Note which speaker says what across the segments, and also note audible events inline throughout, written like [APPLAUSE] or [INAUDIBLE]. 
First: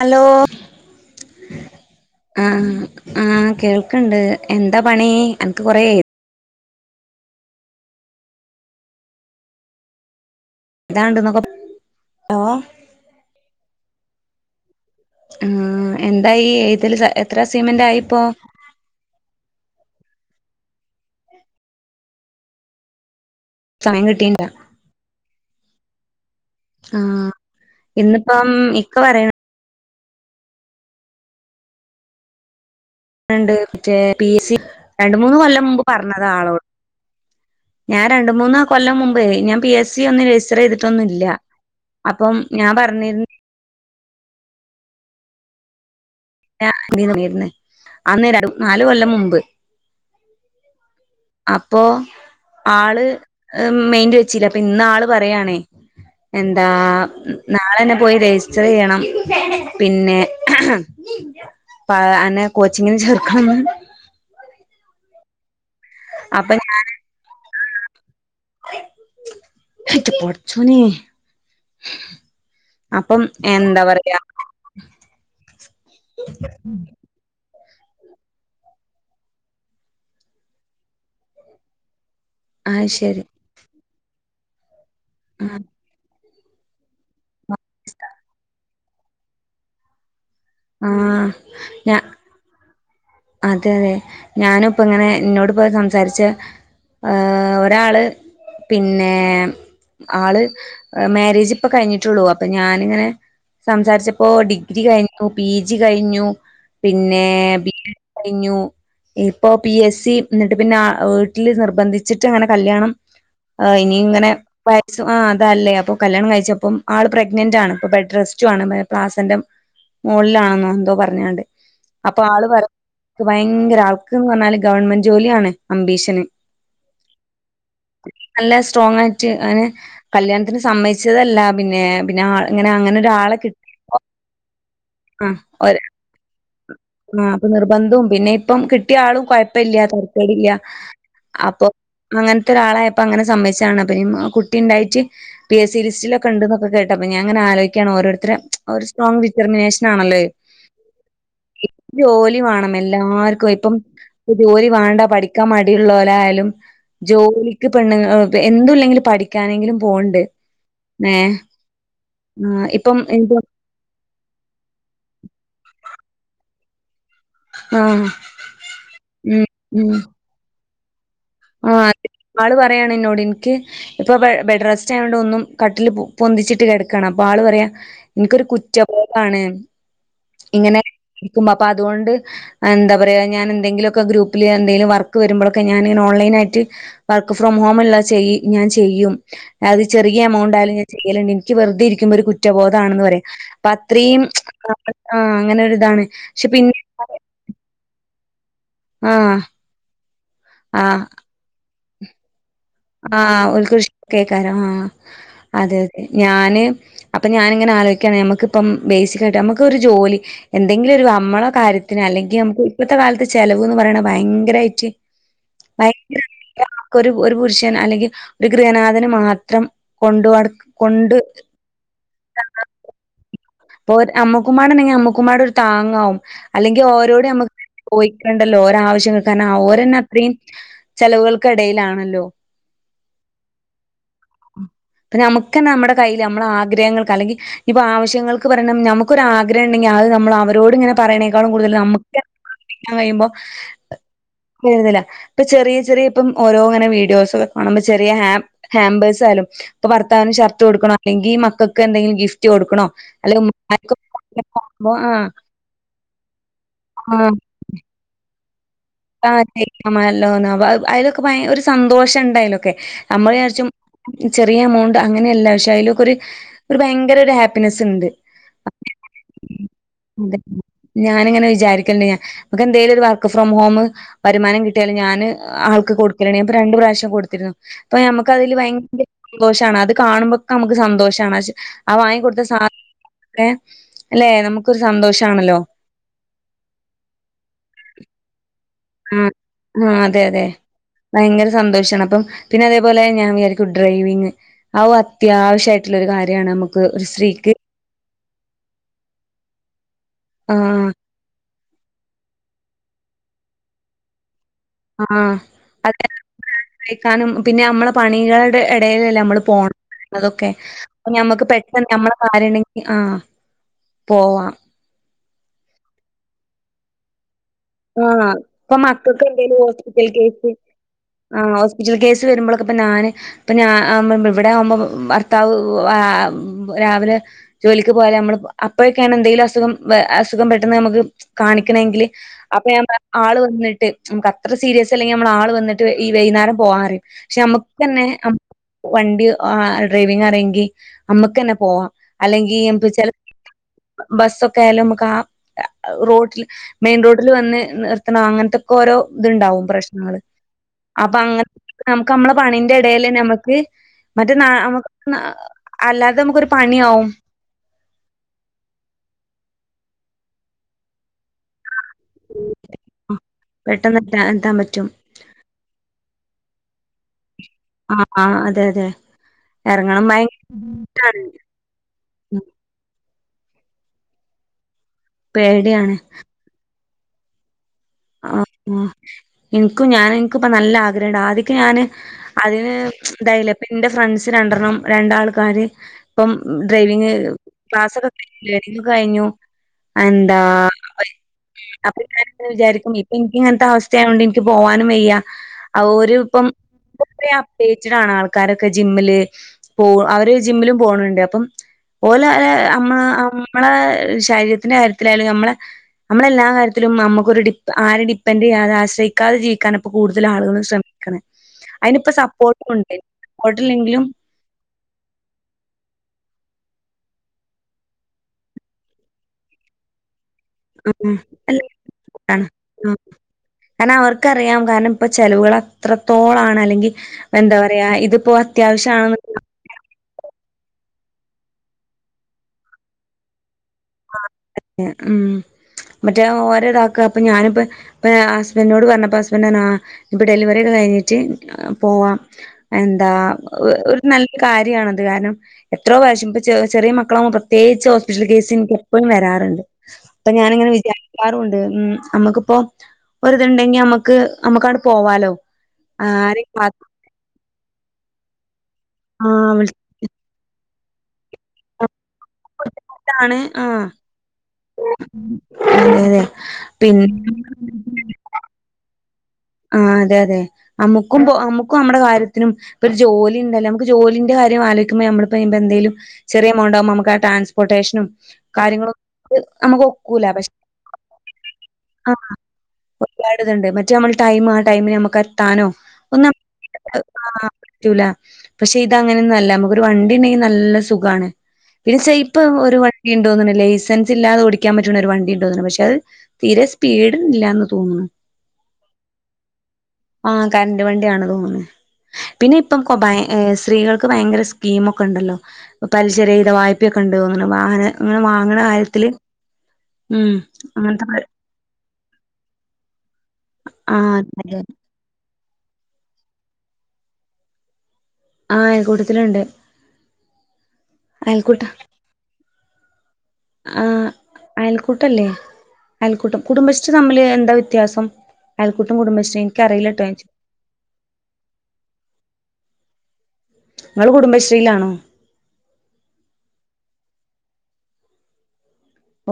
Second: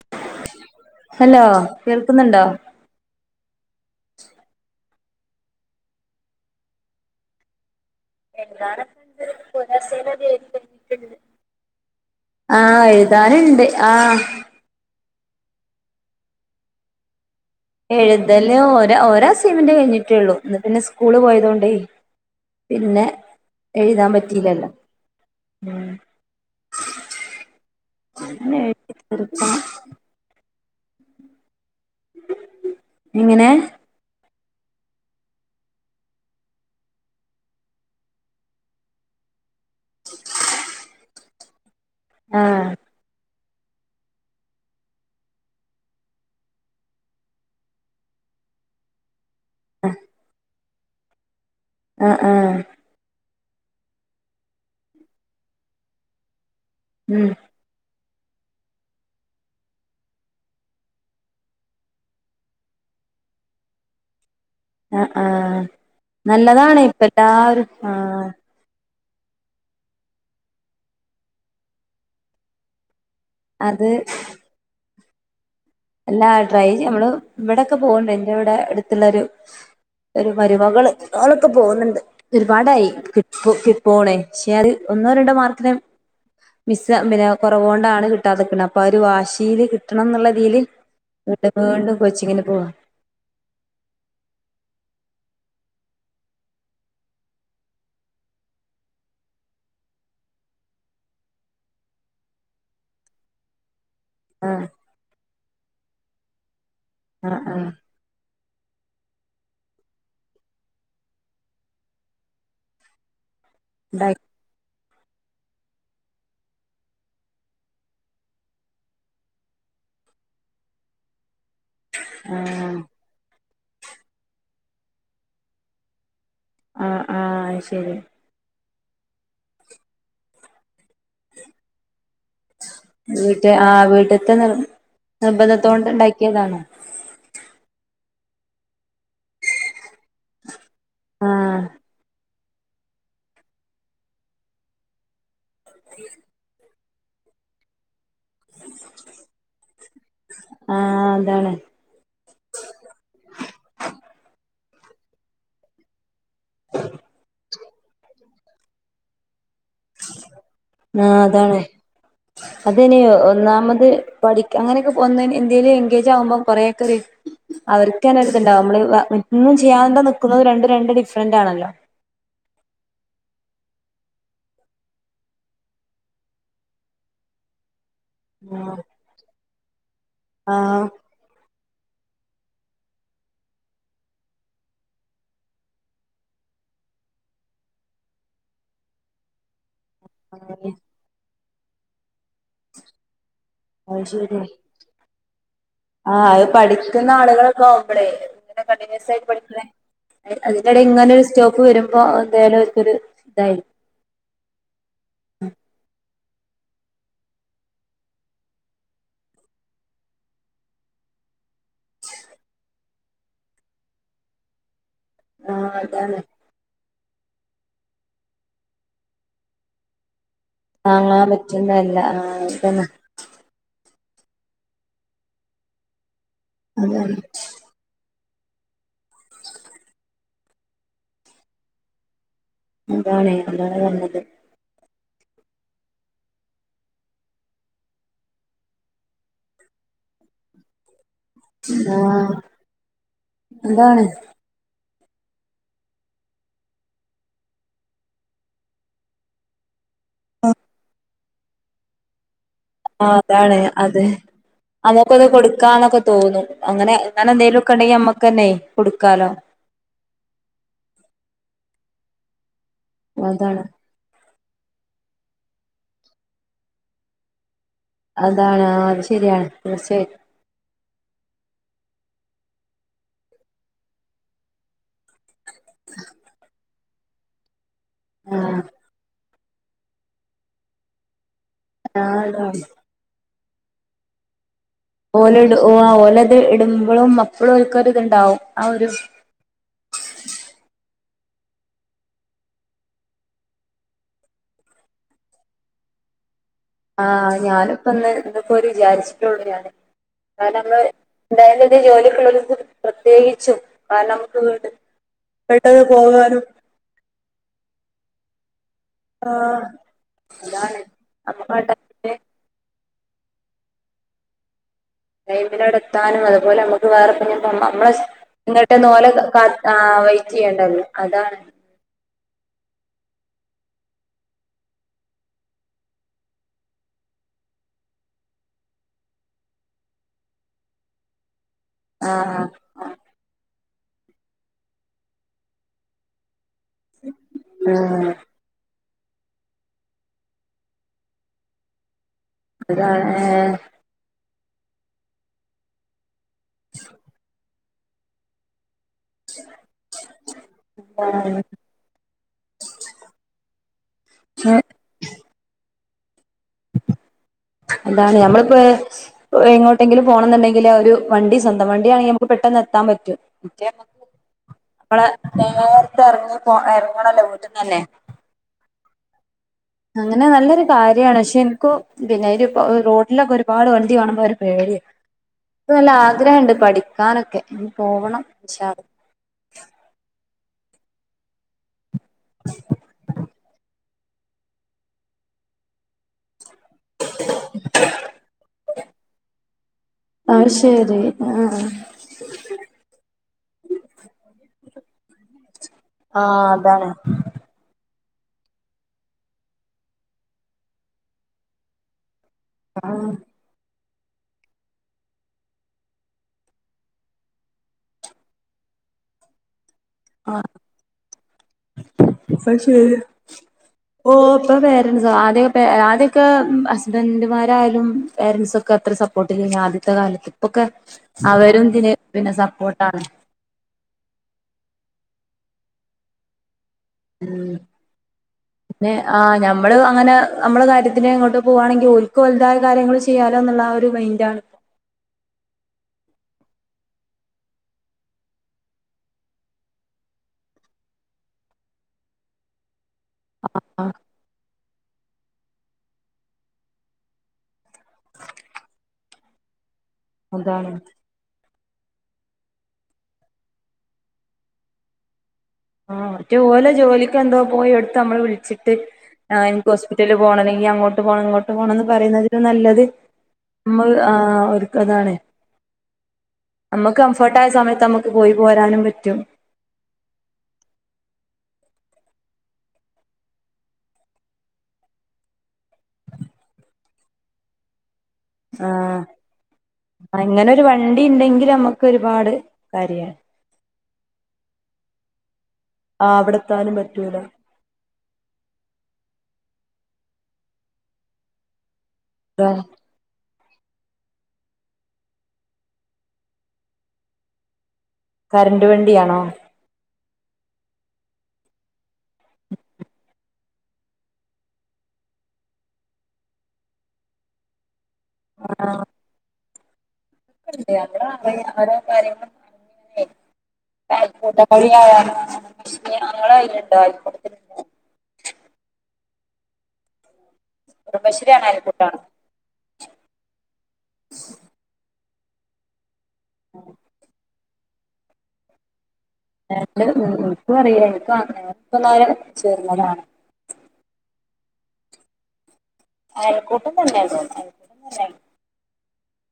Speaker 1: Hello
Speaker 2: hello കേൾക്കുന്നുണ്ടോ
Speaker 1: ആഹ് ആഹ് കേൾക്ക്ണ്ട് എന്താ പണി അനക്ക് കൊറേ എ
Speaker 2: എഴുതാനൊക്കെണ്ട് അസൈമെന്റ് എഴുതി കഴിഞ്ഞിട്ടുണ്ട്
Speaker 1: എഴുതാണ്ട്ന്നൊക്കെ ഹലോ
Speaker 2: ആഹ് എഴു എഴുതാനുണ്ട് ആഹ്
Speaker 1: ആ എന്തായി ഈ എഴുതല് ത എ എത്ര അസൈമെന്റാ
Speaker 2: എഴുതല് ഒര് ഒര അസ് സയ്മെന്റ് കഴിഞ്ഞിട്ടേള്ളൂ ഇന്ന് പിന്നെ സ്കൂള് പോയത് കൊണ്ടേ പിന്നെ
Speaker 1: സമയം
Speaker 2: എഴുതാൻ
Speaker 1: കിട്ടീണ്ടാ
Speaker 2: പറ്റില്ലല്ലോ
Speaker 1: ആഹ് ഇന്നിപ്പം
Speaker 2: എഴുതി
Speaker 1: ഇക്കെ പറയ്ണ
Speaker 2: തീർക്കണം എങ്ങനെ
Speaker 1: ണ്ട് മറ്റേ പി എ സി രണ്ട് മൂന്ന് കൊല്ലം മുമ്പ് പറഞ്ഞതാ ആളോട് ഞാൻ രണ്ട് മൂന്ന് കൊല്ലം മുമ്പേ ഞാൻ പി എസ് സി ഒന്നും രജിസ്റ്റർ ചെയ്തിട്ടൊന്നുല്ല അപ്പം
Speaker 2: ആഹ്
Speaker 1: ഞാൻ പറഞ്ഞി [UNINTELLIGIBLE] നാല് കൊല്ലം മുമ്പ്
Speaker 2: ആഹ്
Speaker 1: അപ്പോ
Speaker 2: ആഹ്
Speaker 1: ആള് മെയിന്റ് വെച്ചില്ല അപ്പൊ ഇന്ന് ആള് പറയണേ എന്താ
Speaker 2: ഉം
Speaker 1: നാളെന്നെ പോയി രജിസ്റ്റർ ചെയ്യണം പിന്നെ പ അന്നെ കോച്ചിങ്ങ്ന് ചേർക്കണം
Speaker 2: ആഹ് ആഹ്
Speaker 1: അപ്പൊ
Speaker 2: നല്ലതാണ് ഇപ്പം എല്ലാരും ആഹ്
Speaker 1: അയിൻ്റെ പടച്ചോനെ അപ്പം എന്താ
Speaker 2: അത്
Speaker 1: പറയാ
Speaker 2: എല്ലാ ട്രൈ ചെയ്യാ നമ്മള് ഇവിടൊക്കെ പോവ്ണ്ട് ഇന്റെ ഇവിടെ എടുത്തുള്ള ഒരു മരുമകള് ഓളൊക്കെ പോകുന്നുണ്ട്
Speaker 1: ആഹ്
Speaker 2: ഒരുപാടായി കി
Speaker 1: ശരി
Speaker 2: കിട്ട് പോണേ പക്ഷേ അത് ഒന്നോ രണ്ടോ
Speaker 1: ആഹ്
Speaker 2: മാർക്കിന് മിസ്സാ പിന്നെ കുറവ് കൊണ്ടാണ് കിട്ടാതെക്ക്ന്ന അപ്പോ ആ ഒരു വാശിയില് കിട്ടണം എന്നുള്ള ഇതീല് വിണ്ടും വിണ്ടും
Speaker 1: ആഹ്
Speaker 2: കൊച്ചിങ്ങിന് പോവാ
Speaker 1: അതെ അതെ ഞാനുപ്പം ഇങ്ങനെ ഇന്നോട് ഇപ്പോ സംസാരിച്ച ഏഹ് ഒരാള് പിന്നെ ആള് മാരേജ് ഇപ്പം കഴിഞ്ഞിട്ടുള്ളൂ അപ്പൊ ഞാനിങ്ങനെ സംസാരിച്ച ഇപ്പോ
Speaker 2: ആഹ്
Speaker 1: ഡിഗ്രി കഴിഞ്ഞു പി ജി കഴിഞ്ഞു പിന്നെ
Speaker 2: ആഹ് ആഹ്
Speaker 1: ബി എഡ് കഴിഞ്ഞു ഇപ്പൊ പി എസ് സി എന്നിട്ട് പിന്നെ വീട്ടിൽ നിർബന്ധിച്ചിട്ട് അങ്ങനെ കല്യാണം ആഹ് ഇനി
Speaker 2: ഉണ്ടായി
Speaker 1: ഇങ്ങനെ [UNINTELLIGIBLE] ആഹ് അതല്ല ആഹ് കല്യാണം കഴിച്ചപ്പം ആള് പ്രഗ്നന്റ് ആണ് ഇപ്പൊ ബെഡ് റെസ്റ്റുമാണ് പ്ലാസാൻ്റം മോളിലാണെന്നോ എന്തോ പറഞ്ഞോണ്ട് അപ്പൊ ആള് പറ
Speaker 2: ആഹ്
Speaker 1: ഭയങ്കര ആൾക്കന്ന് പറഞ്ഞാല് ഗവൺമെന്റ് ജോലിയാണ് അംബീഷന്
Speaker 2: ആഹ് ആഹ് അത്ശരി.
Speaker 1: നല്ല സ്ട്രോങ് ആയിട്ട് അങ്ങനെ കല്യാണത്തിന് സമ്മേയി സമ്മതിച്ചില്ല പിന്നെ പിന്നെ ഇങ്ങനെ അങ്ങനെ ഒരാളെകി
Speaker 2: ആഹ് വീട്ടത്തെ നി
Speaker 1: ഒര്
Speaker 2: നിർബന്ധത്തോണ്ട് ഉണ്ടാക്കിയതാണ്.
Speaker 1: ആഹ് അപ്പൊ നിർബന്ധവും പിന്നെ ഇപ്പം കിട്ടിയ ആളും കൊയപ്പില്ലത്തോണ്ട് തരക്കേടില്ല്യാ
Speaker 2: ആഹ്
Speaker 1: അപ്പൊ അങ്ങനെ ത്തൊരാളായപ്പോ അങ്ങനെ സമ്മതിച്ചാണ് പിന്നെ കുട്ടിഉണ്ടായിട്ട് പി എസ് സി ലിസ്റ്റിലൊക്കെ ഉണ്ടെന്നൊക്കെ കേട്ട് അപ്പൊ ഞാൻ ഇങ്ങനെ ആലോചിക്കയ ഓരോരുതരെ ഒരു സ്ട്രോങ് ഡിറ്റർമിനേഷൻ ആണല്ലോ ത്.
Speaker 2: ആഹ് അതാണ്.
Speaker 1: ജോലി വേണം എല്ലാർക്കും ഇപ്പം ജോലി വേണ്ട പഠിക്കാൻ മടിയുലോലയാലും ജോലിക്ക് പെണ്ണുങ്ങൾ എന്തുയില്ലെങ്കിലും പഠിക്കാനെങ്കിലും പോണ്ട്
Speaker 2: ആഹ്
Speaker 1: ഏഹ്
Speaker 2: അതാണ്
Speaker 1: ആഹ് ഇപ്പം
Speaker 2: അതനെയോ ഒന്നാമത് പഠിക്ക അങ്ങനെയൊക്കെ പോന്ന എന്തേലും എൻഗേജ് ആകുമ്പോ കൊറൊയൊക്കെ വീ അവർക്ക്
Speaker 1: ആഹ്
Speaker 2: തന്നെ ഒരിത്തിണ്ടാവും നമ്മള്
Speaker 1: ഉം ഉം
Speaker 2: ഒന്നുംചെയ്യാതെ നിൽക്കുന്നതും രണ്ടും രണ്ട് ഡിഫറന്റ് ആണല്ലോ-
Speaker 1: ആഹ് ആള് പറയാണ് എന്നോട് എനിക്ക്- ഇപ്പൊ ബെഡ് റസ്റ്റ് ആയതോണ്ട് ഒന്നും കട്ടിൽ പൊന്തിച്ചിട്ട് കിടക്കണം അപ്പൊ ആള് പറയാ എനിക്കൊരു കുറ്റബോധണ് ഇങ്ങനെ
Speaker 2: ആഹ്
Speaker 1: ഇക്കുമ്പോ അപ്പൊ അതുകൊണ്ട് എന്താ പറയാ ഞാൻ എന്തെലൊക്കെ ഗ്രൂപ്പിൽ എന്തെങ്കിലും വർക്ക് വരുമ്പോഴൊക്കെ ഞാനിങ്ങനെ ഓൺലൈനായിട്ട് വർക്ക് ഫ്രം ഹോം എല്ലാം ചെയ്യ് ഞാൻ ചെയ്യും അത് ചെറിയ എമൗണ്ട്
Speaker 2: അങ്ങനെ
Speaker 1: ആയാലും ഞാൻ ചെയ്യലുണ്ട് എനിക്ക് വെറുതെ ഇരിക്കുമ്പൊ ഒരു കുറ്റബോധമാണെന്ന് പറയും.
Speaker 2: അത്
Speaker 1: പ്പഅത്രയും
Speaker 2: ശരിയാ
Speaker 1: അ
Speaker 2: ആഹ് അത് പഠിച്ചിക്കുന്ന ആളുകളൊക്കെ ആവുമ്പളേ കണ്ടിന്യൂസായി
Speaker 1: ആഹ്
Speaker 2: പഠിക്കണേ അതിനിടയിൽ
Speaker 1: ആഹ്
Speaker 2: ഇങ്ങനെ ഒരു സ്റ്റോപ്പ് വരുമ്പോ എന്തായാലും. അവർക്കൊരു
Speaker 1: ആഹ്
Speaker 2: ഇതായി
Speaker 1: ഒരുക്ക് ഇഷ്കേക്കാനോ ആഹ് അതെ അതെ ഞാന് അപ്പൊ ഞാനിങ്ങനെ ആലോചിക്കയണേ നമ്മക്കിപ്പം ബേസിക്കായിട്ട് നമുക്കൊരു ഒരു ജോലി എന്തെങ്കിലും ഒരു അമ്മള കാര്യത്തിന് അല്ലെങ്കിൽ നമുക്ക് ഇപ്പഴത്തെ കാലത്ത് ചെലവന്ന് പറയണ ഭയങ്കരായിട്ട്
Speaker 2: ആഹ് അതാണ്
Speaker 1: ഭയങ്കര [UNINTELLIGIBLE] ഒരു പുരുഷ് അല്ലെങ്കിൽ ഒരു ഗൃഹനാഥന് മാത്രം കൊണ്ടു ട
Speaker 2: താങ്ങാൻ പറ്റുന്നല്ല ആഹ്തന്നേ.
Speaker 1: ഇപ്പൊ അമ്മക്കുമാട് ഉണ്ടെങ്കിൽ അമ്മക്കുമാട് ഒരു താങ്ങാവും അല്ലെങ്കിൽ ഓരോട് ഞമ്മക്ക് ചോയിക്കണ്ടല്ലോ ഓരാവശ്യങ്ങൾ കാരണം അവഓരന്നെ അത്രയും ചെലവുകൾക്കിടയിലാണല്ലോ
Speaker 2: അതാണേ അതാണ് പറഞ്ത്-
Speaker 1: ആഹ് ഞമ്മക്ക് തന്നെ നമ്മുടെ കയ്യിൽ നമ്മള ആഗ്രഹങ്ങൾക്ക് അല്ലെങ്കിൽ ഇപ്പൊ ആവശ്യങ്ങൾ ക്ക് പറയണം നമ്മക്കൊരു ആഗ്രം ഉണ്ടെങ്കിൽ അത് നമ്മൾ അവരോട് ഇങ്ങനെ പറയതിനേക്കാളും കൂടുതൽ
Speaker 2: ആഹ്
Speaker 1: നമുക്ക്തന്നെ കഴിയുമ്പോ
Speaker 2: അതാണ്
Speaker 1: [UNINTELLIGIBLE] ഇപ്പൊ ചെറിയ ചെറിയ ഇപ്പം ഓരോ ഇങ്ങനെ വീഡിയോസോക്കെ കാണുമ്പോ ചെറിയ ഹാമ്പേഴ്സാഹയാലും ഇപ്പോ ഭർത്താവിന് ഷർട്ട് കൊടുക്കണൊ അല്ലെങ്കിൽ മക്കക്ക് എന്തെങ്കിലും ഗിഫ്റ്റ് കൊടുക്കണോ?
Speaker 2: ആഹ്
Speaker 1: അല്ലെ
Speaker 2: അതാണ് അതെ
Speaker 1: ഉമ്മമാർക്കുമ്പോ
Speaker 2: നമുക്കത്
Speaker 1: ആഹ്
Speaker 2: കൊടുക്കാന്നൊക്കെ തോന്നും അങ്ങനെ അങ്ങനെ
Speaker 1: ആഹ്
Speaker 2: എന്തേലുംൾ. [UNINTELLIGIBLE] നമ്മക്കന്നെ കൊടുക്കാലോ
Speaker 1: ആഹ് ചെയക്കാല്ലോ അതിലൊക്കെ ഭയ ഒരു സന്തോഷം ഇണ്ട അതിലൊക്കെ നമ്മൾ
Speaker 2: അതാണ്
Speaker 1: വിചാരിച്ചും ചെറിയ എമൗണ്ട് അങ്ങനെയല്ല പക്ഷെ അയിലൊക്ക ഒരു ഭയങ്കര ഒരു ഹാപ്പി- പ്പിനസ് ഇണ്ട്
Speaker 2: അതാണ് ആഹ് അത് ശരിയാണ് തീർച്ചയായിട്ടും
Speaker 1: [UNINTELLIGIBLE] ഞാനിങ്ങനെ വിചാരിക്കൽണ്ട് ഞമ്ക്ക് എന്തേലും ഒരു വർക്ക് ഫ്രം ഹോമ് വരുമാനം കിട്ടിയാല് ഞാ ന് ആൾക്ക് കൊടുക്കലേണി ഞാനിപ്പ രണ്ടു പ്രാവശ്യം കൊടുത്തിരുന്നു അപ്പൊ നമ്മക്കതില്
Speaker 2: ആഹ്
Speaker 1: ഭയ സന്തോഷാണ് അത് കാണുമ്പൊക്ക നമുക്ക് സന്തോഷാണ് അശ് ആ
Speaker 2: ആഹ്
Speaker 1: വാങ്ങി കൊടുത്ത സാ
Speaker 2: അതാണ്
Speaker 1: ഏഹ് അല്ലെ നമുക്ക്
Speaker 2: ഓല ഇടു ഓഹ് ആഹ് ഓലത് ഇടുമ്പളും മപ്പളോൽക്കൊരു ഇതിണ്ടാവും ആ ഒരു
Speaker 1: ഉം ആഹ് അതെ അതെ ഭയങ്കര സന്തോഷാണ് അപ്പം പിന്നെ അതേപോലെ ഞാൻ വിചാരിക്കും ഡ്രൈവിങ് അവും അത്യാവശ്യായിട്ടുള്ളൊരു കാര്യാണ് നമു
Speaker 2: ആഹ് ഞാനിപ്പിന്ന് ഇതക്കൊരു വിചാരിച്ചിട്ടുള്ളതാണ് ക നമ്മള്
Speaker 1: ആഹ്
Speaker 2: എന്തായാലും ഒരു ജോലിക്കുള്ളൊരു പ്രത്യേകിച്ചും കാരണം നമുക്ക് വീണ്ടും
Speaker 1: ഉം അതെ കഴിക്കാനും പിന്നെ നമ്മളെ പണികൾ ന്റെ എടേലല്ലേ നമ്മള്
Speaker 2: ആഹ് അതാണ്
Speaker 1: [UNINTELLIGIBLE] അപ്പം ഞമ്മക്ക്
Speaker 2: നമ്മക്ക് ആ
Speaker 1: പെട്ടെന്ന് ഞമ്മള
Speaker 2: ടൈമില്
Speaker 1: കാര്യെണ്ണ ആഹ് പോവാം
Speaker 2: ടൈമിന് നടത്താനും അതുപോലെ നമുക്ക് വേറത്രയും തന്നാ നമ്മള്
Speaker 1: ആഹ്
Speaker 2: എന്നിട്ട്
Speaker 1: ഇപ്പൊ
Speaker 2: നോല
Speaker 1: മക്കക്ക്
Speaker 2: [UNINTELLIGIBLE]
Speaker 1: എന്തേലും
Speaker 2: ആഹ് വെയ്റ്റ്ചെയ്യണ്ടല്ലോ അതാണ്
Speaker 1: ഇഞ്ചുറി കേസ് വരുമ്പളൊ‌ക്കിപ്പ ഞാന് ഇപ്പൊ ഞാ ആഹ് ഇവിടെ ആവുമ്പോ ഭർത്താവ് ആഹ് രാവിലെ ജോലിക്ക് പോയാല് നമ്മള് അപ്പൊഴൊക്കെയാണ് എന്തെങ്കിലും അസുഖം വെ അസുഖം പെട്ടെന്ന് നമുക്ക് കാണിക്കണേങ്കില്
Speaker 2: ആഹ്
Speaker 1: [UNINTELLIGIBLE] ആള് വന്നിട്ട് നമുക്ക് അത്ര സീരിയസ് അല്ലെങ്കി നമ്മളാള് വന്നിട്ട് ഈ വൈന്നേരം പോവാന്ന് പറയും പക്ഷെ നമുക്ക് തന്നെ
Speaker 2: ആഹ്
Speaker 1: വണ്ടി അഹ് ഡ്രൈവിങ് അറിയെങ്കി നമ്മക്ക് തന്നെ പോവാം അല്ലെങ്കി ചില
Speaker 2: അതാണ്
Speaker 1: ബസ്സൊക്കെ ആയാലും നമുക്ക് ആ റോ ഡില് മെയിൻ റോട്ടില് വന്ന് നിർത്തണം അങ്ങനത്തൊക്കെ ഓരോ ഇതിണ്ടാവും പ്രശ്നങ്ങള് അപ്പൊ അങ്ങനെ നമുക്ക് നമ്മള പണീന്റെ എടേലെന്നെ നമക്ക് മറ്റേ നാ നമ നാ അല്ലാതെ നമുക്കൊരു പണിയാവും
Speaker 2: അതാണ് ഞമ്മളിപ്പോ എങ്ങോട്ടെങ്കിലും പോണംന്നിണ്ടെങ്കില് ഒരു വണ്ടി സ്വന്തം വണ്ടിയാണെങ്കി നമ ക്ക് പെട്ടെന്ന് എത്താൻ പറ്റും
Speaker 1: പെട്ടെന്ന് എത്താ എത്താൻ പറ്റും.
Speaker 2: [INAUDIBLE] നമ്മളെ നേരത്തെ ഇറങ്ങിപ്പോ ഇറങ്ങണല്ലോ വീട്ടീന്നന്നെ
Speaker 1: ആഹ് ആഹ് അതെ അതെ എറങ്ങണം
Speaker 2: അങ്ങനെ
Speaker 1: ഭയങ്കര
Speaker 2: നല്ലൊരു കാര്യാണ്
Speaker 1: ട്ടാണ്
Speaker 2: പക്ഷെ കൊ പിന്നെ ഒരു റോഡിലൊക്കെ ഒരുപാട് വണ്ടി കാണുമ്പോ ഒരു പേടിയ ഇൻക്ക് നല്ല
Speaker 1: പേടിയാണ്.
Speaker 2: ആഗ്രഹെണ്ട് പഠിക്കാനൊക്കെ പോവണം
Speaker 1: ആഹ്
Speaker 2: ഇൻഷാ അള്ളാ
Speaker 1: ഉം എനിക്കും ഞാൻ എനിക്ക് ഇപ്പ നല്ല ആഗ്രഹെണ്ട് ആദ്യക്ക് ഞാന് അതിന് ഇതായില്ല ഇപ്പ എന്റെ ഫ്രണ്ട്സ് രണ്ടെണ്ണം രണ്ടാൾക്കാര് ഇപ്പം ഡ്രൈവിങ് ക്ലാസ് ഒക്കെ കഴിഞ്ഞു ലെയ്ണിംഗ് കഴിഞ്ഞു എന്താ
Speaker 2: അത് ശരി ആഹ്
Speaker 1: [UNINTELLIGIBLE] വിചാരിക്കും ഇപ്പൊ എനിക്കിങ്ങനത്തെ അവസ്ഥയായോണ്ട് എനിക്ക് പോവാനും വയ്യ ആഹ് ഒരു
Speaker 2: ആ
Speaker 1: ഇപ്പം
Speaker 2: അതാണ്
Speaker 1: [UNINTELLIGIBLE] ഡേറ്റടാണ് ആൾക്കാരൊക്കെ ജിമ്മില് പോവും അവര് ജിമ്മിലും പോണെണ്ട് അപ്പം ഓലാല് അമ്മ അം നമ്മളാ ശരീരത്തിന്റെ കാര്യത്തിലായാലും ഞമ്മളെ നമ്മളെല്ലാ കാര്യത്തിലും നമ്മുക്കൊരു ഡി ആരേം ഡിപ്പെൻഡ് ചെയ്യാതെ ആശ്രയിക്കാതെ ജീവിക്കാൻ ഇപ്പൊ കൂടുതൽ ആളുകളും ശ്രമിക്കണെ അയിനിപ്പോ സപ്പോർട്ടും ഉണ്ട്
Speaker 2: [UNINTELLIGIBLE]
Speaker 1: സപ്പോർട്ടില്ലെങ്കിലും
Speaker 2: ഓഹ് ഇപ്പൊ പേരൻസാ ആദ്യം ഇപ്പെ ആദ്യക്കേ ഹസ്ബൻഡുമാരായാലും പേരൻസൊക്കെ അത്ര സപ്പോർട്ട് [UNINTELLIGIBLE] ആദ്യത്തെ കാലത്ത് ഒക്കെ
Speaker 1: ഉം അല്ല
Speaker 2: അവരും ഇതിന് പിന്നെ
Speaker 1: ആണ്
Speaker 2: സപ്പോർട്ടാണ്.
Speaker 1: കാരണം അവർക്കറിയാം കാരണം ഇപ്പ ചെലവുകൾ അത്രത്തോളാണ്. അല്ലെങ്കി
Speaker 2: ഉം
Speaker 1: എന്താ പറയാ ഇത്പ്പോ അത്യാവശ്യാണ്.
Speaker 2: നമ്മള് അങ്ങനെ നമ്മള് കാര്യത്തിന് എങ്ങോട്ട് പോവാണെങ്കി ഓൽക്ക് ഓൽതായ കാര്യങ്ങള് ചെയ്യാലോ ഇന്നുള്ള ആ ഒരു മൈയ്ന്റാണ്.
Speaker 1: ഉം മറ്റെ ഓരെതാക്ക അപ്പൊ ഞാനിപ്പം. അപ്പം ഹസ്ബൻറ്റിനോട് പറഞ്ഞപ്പോ ഹസ്ബന്റ് പറ്ഞ്ഞ്. ആ ഇപ്പൊ ഡെലിവറി ഒക്കെ കഴിഞ്ഞിട്ട് പോവാം. എന്താ
Speaker 2: ആ
Speaker 1: ഒരു നൽ കാര്യാണത്. കാരണം എത്രാേ പ്രാവശം ഇപ്പൊ ചെ ചെറിയ മക്കള്ആവുമ്പം പ്രത്യേയിച്ച് ഹോസ്പിറ്റൽ കേസ് ഇനക്ക്. എപ്പഴും വരാറ്ണ്ട്. ഇപ്പ ഞാനിങ്ങനെ
Speaker 2: അതാണ്
Speaker 1: വിചാ കാറൂണ്ട്. ഉം അമ്മുക്ക്പ്പൊ ഒര്ത്ണ്ടെങ്കി നമ്മുക്ക് നമ്മുക്ക് അണ്ട് പോവാലൊ.
Speaker 2: ആ ഒറ്റെ ജോലിക്ക് എന്തോ പോയി എടുത്ത് നമ്മള് വിളിച്ചി
Speaker 1: ആ
Speaker 2: ഇൻക്ക്
Speaker 1: വിളിച്ച്
Speaker 2: ഹോസ്പിറ്റലില് പോണം. അല്ലെങ്കി അങ്ങോട്ട് പോണം ഇങ്ങോട്ട് പോണം എന്ന് പറയുന്നത്. നല്ലത്
Speaker 1: ട്ടാണ് ആഹ്
Speaker 2: നമ്മള് ആ ഒരു
Speaker 1: അതെ
Speaker 2: നമ്മക്ക്
Speaker 1: പിന്നെ
Speaker 2: കംഫർട്ടായ സമയത്ത് നമുക്ക് പോയി പോരാനും പറ്റും.
Speaker 1: ആ അതെ അതെ. അമ്മുക്കും അമ്മുക്കും നമ്മടെ കാര്യത്തിനും. ഇപ്പൊ ജോലി ഇണ്ടല്ലൊ. നമുക്ക് ജോലിന്റെ കാര്യ ആലോയ്ക്കുമ്പ നമ്മൾ ഇപ്പം എന്തേലും. ചെറിയ എമൗണ്ടാവുമ്പം നമുക്ക് ആ ട്രൻസ്പോർട്ടേഷനും. കാര്യങ്ങളൊ
Speaker 2: ആഹ്
Speaker 1: നമ്മുക്ക് ഒക്കൂല
Speaker 2: അങ്ങനെ
Speaker 1: പക്ഷെ
Speaker 2: ഒരു വണ്ടി ഇണ്ടെങ്കിൽ നമ്മക്ക്
Speaker 1: ആ
Speaker 2: ഒരുപാട് കാര്യാ
Speaker 1: മറ്റെ നമ്മൾ ടൈ ആ ടൈമിന് നമുക്ക് എത്താനോ
Speaker 2: ആഹ്
Speaker 1: ഒന്നും
Speaker 2: അവടെത്താനും
Speaker 1: [UNINTELLIGIBLE]
Speaker 2: പറ്റൂല
Speaker 1: ആഹ് പറ്റൂല. പക്ഷെ ഇത അങ്ങനൊന്നും അല്ല. നമ്മുക്കൊരു വണ്ടി ഇണ്ടെങ്കി നല്ല സുഖാണ്. പിന്നെ ഇപ്പൊ ഒരു വണ്ടി ഉണ്ട് തോന്ന്ണ്. ലൈസൻസ് ഇല്ലാതെ ഓടിക്കാൻ പറ്റുന്ന ഒരു വണ്ടിണ്ടോന്ന്ണ്. പക്ഷെ അത് തീരെ സ്പീഡ് ഇല്ലാന്ന തോന്ന്ണ്.
Speaker 2: കറന്റ് വണ്ടിയാണൊ.
Speaker 1: ആ കറണ്ട് വണ്ടിയാണ് തോന്ന്ണ്. പിന്നെ ഇപ്പം ഭയ സ്ത്രീകൾക്ക് ഭയങ്കര കീമൊക്കെ ഇണ്ടല്ലോ. പലിശ രഹിത വായ്പ്യക്കെ ഇണ്ട് തോന്ന്ണ്. വാഹന അങ്ങനെ വാങ്ങ്ണ കാര്യത്തിൽ.
Speaker 2: നമ്മള് ആ ഓരോ കാര്യങ്ങള് അയൽ
Speaker 1: ആഹ്
Speaker 2: കൂട്ട
Speaker 1: അതെ
Speaker 2: [UNINTELLIGIBLE] ആയാലും നമ്മുടെ കയ്യിൽ ഇണ്ടായിരുന്നു ആയിക്കോട്ട
Speaker 1: അയൽ കൂട്ടത്തില്ണ്ട്
Speaker 2: കുടുംബശ്രീയാണ് അയൽക്കുട്ടാണ്‌.
Speaker 1: ആ അയൽക്കൂട്ടംല്ലെ. അയൽക്കൂട്ടം കുടുംബശ്രീ തമ്മില് എന്താ വ്യ വ്യത്യാസം അയൽക്കൂട്ടും കുടുംബശീ
Speaker 2: [UNINTELLIGIBLE] ഇൻക്ക് അറീല. ഇനിക്ക് ഇഷ്ടല്ലാതെ ചേർന്നതാണ്.
Speaker 1: ഇങ്ങള് കുടുംബശ്രീയിലാണൊ.
Speaker 2: അയൽക്കൂട്ടം തന്നേണ് അയൽക്കൂട്ടും തന്നെയ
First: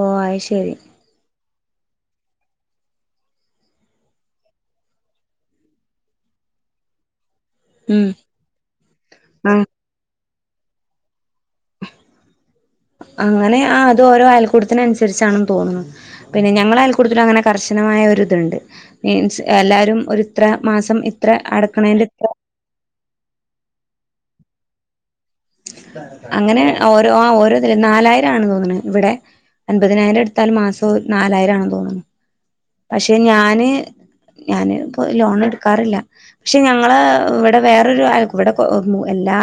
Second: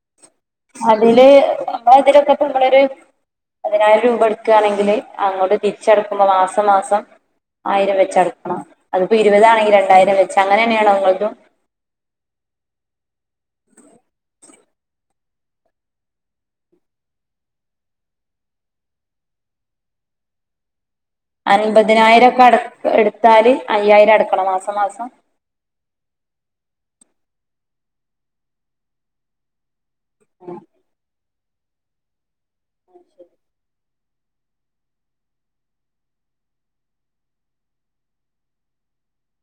Speaker 1: ഓ അത് ശെരി.
Speaker 2: അതില് നമ്മള് അതിലൊക്കെ ഇട്ട്ള്ളൊരു. പതിനായിരം രൂപ ഇട്ക്കാണെങ്കില് അങ്ങോട്ട് തിരിച്ചടുക്കുമ്പം മാസം മാസം. ആയിരം
Speaker 1: ഉം
Speaker 2: വെച്ച് അടക്കണം. അത്പ്പം
Speaker 1: ആഹ്
Speaker 2: ഇരുപതാണെങ്കിൽ രണ്ടായിരം വെച്ച് അങ്ങനെന്നേയാണോ ഇങ്ങൾതും.
Speaker 1: അങ്ങനെ ആ അത് ഓരോ ആയൽക്കൂട്ടത്തിന് അനുസരിച്ചാണ്ന്ന് തോന്നുണ്. പിന്നെ ഞങ്ങളെ അയൽ കൂടുത്തിന് അങ്ങനെ കർശനമായ ഒരിത്ണ്ട്. മീൻസ് എല്ലാരും ഒരിത്ര മാസം ഇ
Speaker 2: അൻപതിനായിരം ഒക്കെ അ എടുത്താല് അയ്യായിരം അടക്കണം മാസം മാസം.
Speaker 1: അങ്ങനെ ഓരോ ആ ഓരോ നാലായിരം ആണ് തോന്ന്ണ് ഇവെടെ. അൻപതിനായിരം ഇടുത്താല് മാസം നാലായിരം ആണ്ന്ന് തോന്ന്ണ്. പക്ഷെ ഞാന് ഞാന് പ്പൊ ലോണ് എട്ക്കാറില്ല. പക്ഷെ ഞങ്ങളെ വടെ വേറൊരു അയൽകൂ വടെ കൊ എല്ലാ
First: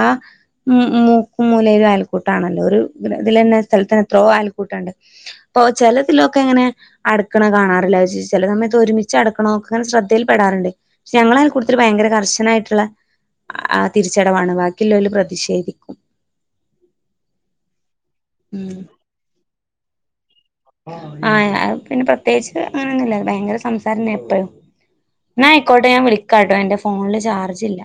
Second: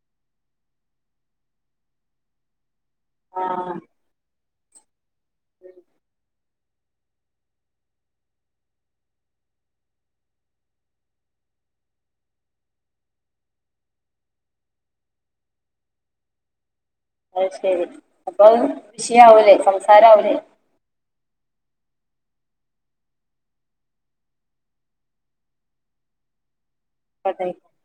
Speaker 1: മു മുക്കും മൂലയിലും അയൽക്കൂട്ടാണല്ലൊ. ഒരു തിലെ തിലെന്നെ
Speaker 2: ആ
Speaker 1: സ്ഥലത്ത്ന് ത്രോ ആൽക്കൂട്ടണ്ട്. പ്പൊ ചെല തിലൊക്കെ ങ്ങനെ അടക്ക്ണ കാണാറില്ല. പക്ഷെ ചെല സമയത്ത് ഒര്മിച്ചടക്ക്ണൊക്കെ ങ്ങനെ ശ്രദ്ധയിൽ പെടാറ്ണ്ട്. പക്ഷെ ഞങ്ങളെ അയൽ കൂട്ടത്തില് ഭയങ്കര കർശനായിട്ട്ള്ളെ ആ തിരിച്ചടവാണ്. ബാക്കിളേളാല് പ്രതിഷേധിക്കും.
Speaker 2: അത് ശരി. അപ്പൊ
Speaker 1: ഉം
Speaker 2: വിഷയവൂലെ. സംസാരംആവൂലെ?
Speaker 1: ആഹ്. അത് പിന്നെ പ്രത്യേകിച്ച് അങ്ങനൊന്നുല്ല. ഭയങ്കര സംസാര ന്നെ എപ്പഴും. ന്നാ അയിക്കോട്ടെ. ഞാൻ വിളിക്കാട്ടൊ. എന്റെ ഫോൺല് ചാർജില്ല.